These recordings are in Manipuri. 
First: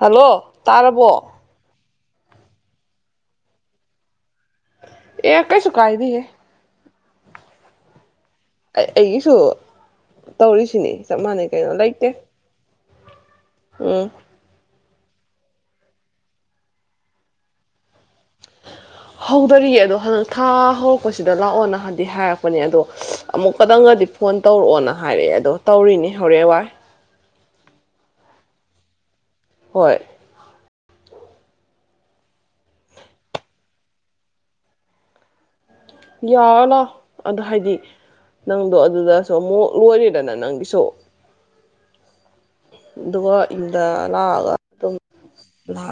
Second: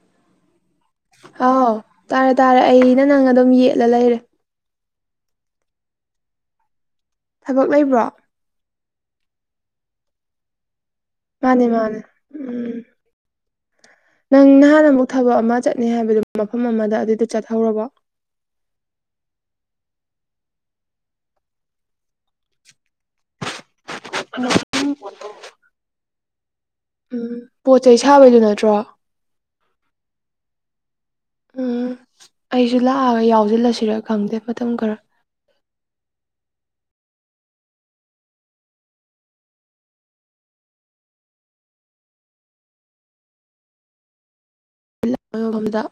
ꯍꯜꯂꯣ ꯇꯥꯔꯕꯣ ꯑꯥꯎ ꯇꯥꯔꯦ ꯇꯥꯔꯦ ꯑꯩꯩꯅ ꯅꯪ ꯑꯗꯨꯝ ꯌꯦꯠꯂ ꯂꯩꯔꯦ ꯑꯦ ꯑꯀꯩ ꯆꯀꯥꯏꯗꯤꯌꯦ ꯊꯕꯛ ꯂꯩꯕ꯭ꯔꯣ ꯑꯩ ꯑꯩꯒꯤꯁꯨ ꯇꯧꯔꯤꯁꯤꯅꯤ ꯆꯞ ꯃꯥꯟꯅꯩ ꯃꯥꯅꯦ ꯀꯩꯅꯣ ꯃꯥꯅꯦ ꯂꯩꯇꯦ ꯎꯝ ꯎꯝ ꯅꯪ ꯅꯍꯥꯟ ꯑꯃꯨꯛ ꯊꯕꯛ ꯑꯃ ꯆꯠꯅꯤ ꯍꯥꯏꯕꯗꯨ ꯃꯐꯝ ꯑꯃꯗ ꯑꯗꯨꯗ ꯆꯠꯍꯧꯔꯕꯣ [unintelligible] ꯍꯧꯗꯔꯤꯑ ꯑꯗꯣ ꯍꯟꯗꯛ ꯊꯥ ꯍꯧꯔꯛꯄꯁꯤꯗ ꯂꯥꯛꯑꯣꯅ ꯍꯥꯏꯥꯟꯗꯤ ꯍꯥꯏꯔꯛꯄꯅꯦ ꯑꯗꯣ ꯑꯃꯨꯛꯀꯗꯪꯒꯗꯤ ꯐꯣꯟ ꯇꯧꯔꯛꯑꯣꯅ ꯍꯥꯏꯔꯛꯑꯦ ꯑꯗꯣ ꯇꯧꯔꯤꯅꯦ ꯍꯣꯔꯦꯟ ꯋꯥꯏ ꯎꯝ ꯄꯣꯠ ꯆꯩ ꯁꯥꯕꯩꯗꯨ ꯅꯠꯇ꯭ꯔꯣ ꯍꯣꯏ ꯎꯝ ꯑꯩꯁꯨ ꯂꯥꯛꯑꯒ ꯌꯥꯎꯁꯤꯜꯂꯁꯤꯔ ꯈꯪꯗꯦ ꯃꯇꯝ ꯈꯔ ꯌꯥꯔꯅꯣ ꯑꯗꯣ ꯍꯥꯏꯗꯤ ꯅꯪꯗꯣ ꯑꯗꯨꯗꯁꯨ ꯑꯃꯨꯛ ꯂꯣꯏꯔꯦꯗꯅ ꯅꯪꯒꯤꯁꯨ ꯑ ꯗꯉꯗ ꯂꯥꯎ ꯑꯗꯨ ꯂ ꯃꯐꯝꯗ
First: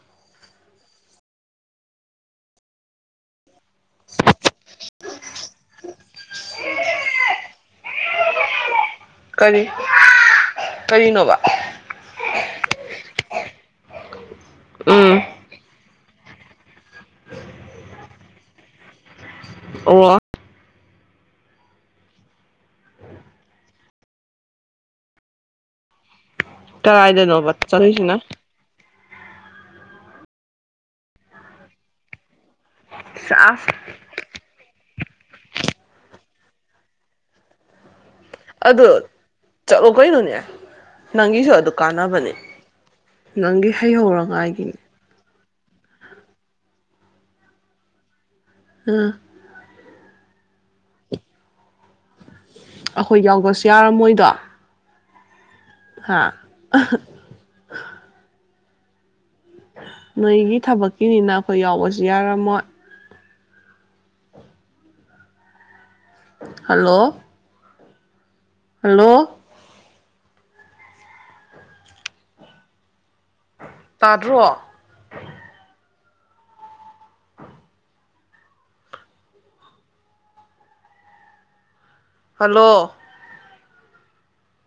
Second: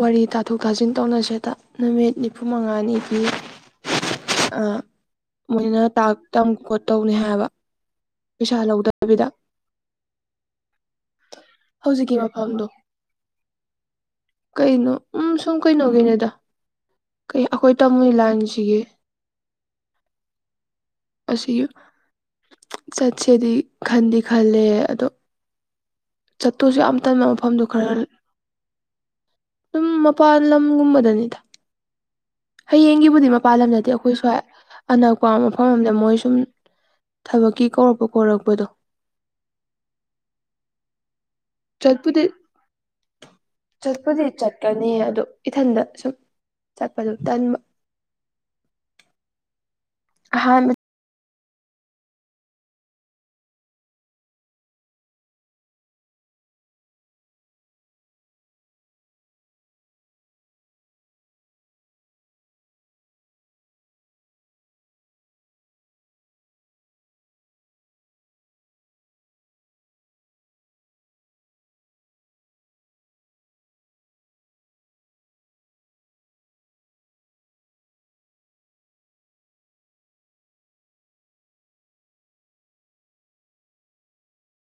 ꯋꯥꯔꯤ ꯇꯥꯊꯣꯛ ꯇꯥꯁꯤꯟ ꯇꯧꯅꯁꯦꯗ ꯅꯨꯃꯤꯠ ꯅꯤꯐꯨ ꯃꯉꯥꯅꯤ ꯄꯤꯌ ꯑꯥ ꯃꯣꯏꯅ ꯇꯥꯛ ꯇ ꯈꯣꯠꯇꯧꯅꯤ ꯍꯥꯏꯕ ꯄꯩꯁꯥ ꯂꯧꯗ ꯀꯔꯤ ꯀꯔꯤꯅꯣꯕ ꯍꯧꯖꯤꯛꯀꯤ ꯃꯐꯝꯗꯣ ꯀꯩꯅꯣ ꯎꯝ ꯁꯨꯝ ꯀꯩꯅꯣ ꯀꯨꯏꯔꯦꯗꯥ ꯀꯩ ꯑꯩꯈꯣꯏ ꯇꯝꯃꯨ ꯂꯥꯟꯁꯤꯒꯦ ꯑꯣ ꯑꯁꯤ ꯆꯠꯁꯦꯗꯤ ꯈꯟꯗꯤ ꯈꯜꯂꯦ ꯑꯗꯣ ꯆꯠꯇꯨꯁꯨ ꯌꯥꯝ ꯇꯟꯕ ꯀꯗꯥꯏꯗꯅꯣꯕ ꯃꯐꯝꯗꯨꯣ ꯈꯔ ꯆꯠꯂꯨꯏꯁꯤꯅ ꯑꯗꯨꯝ ꯃꯄꯥꯟ ꯂꯝꯒꯨꯝꯕꯗꯅꯤꯗ ꯍꯌꯦꯡꯒꯤꯕꯨꯗꯤ ꯃꯄꯥꯟ ꯑꯁ ꯂꯝꯗꯗꯤ ꯑꯩꯈꯣꯏ ꯁ꯭ꯋꯥꯏ ꯑꯅꯛꯄ ꯃꯐꯝꯝꯗ ꯃꯣꯏ ꯁꯨꯝ ꯊꯕꯛꯀꯤ ꯀꯧꯔꯛꯄ ꯈꯣꯔꯛꯄꯗꯣ ꯑꯗꯨ ꯆꯠꯂꯣ ꯀꯩꯅꯣꯅꯦ ꯅꯪꯒꯤꯁꯨ ꯑꯗꯨ ꯆꯠꯄꯨꯗꯤ ꯀꯥꯟꯅꯕꯅꯦ ꯅꯪꯒꯤ ꯆꯠꯄꯨꯗꯤ ꯍꯩꯍꯧꯔꯉꯥꯏꯒꯤ ꯆꯠꯀꯅꯤ ꯑꯗꯣ ꯏꯊꯟꯗ ꯁꯨꯝ ꯆꯠꯄꯗꯨ ꯇꯟꯕ ꯑꯥ ꯑꯍꯥꯟ ꯑꯩꯈꯣꯏ ꯌꯥꯎꯕꯁꯨ ꯌꯥꯔꯝꯃꯣꯏꯗꯣ ꯍꯥꯥ ꯑꯍ ꯅꯣꯏꯒꯤ ꯊꯕꯛꯀꯤꯅꯤꯅ ꯑꯩꯈꯣꯏ ꯌꯥꯎꯕꯁꯨ ꯌꯥꯔꯝꯃꯣꯏ ꯍꯜꯂꯣ ꯍꯜꯂꯣ ꯇꯥꯗ꯭ꯔꯣ ꯍꯜꯂꯣ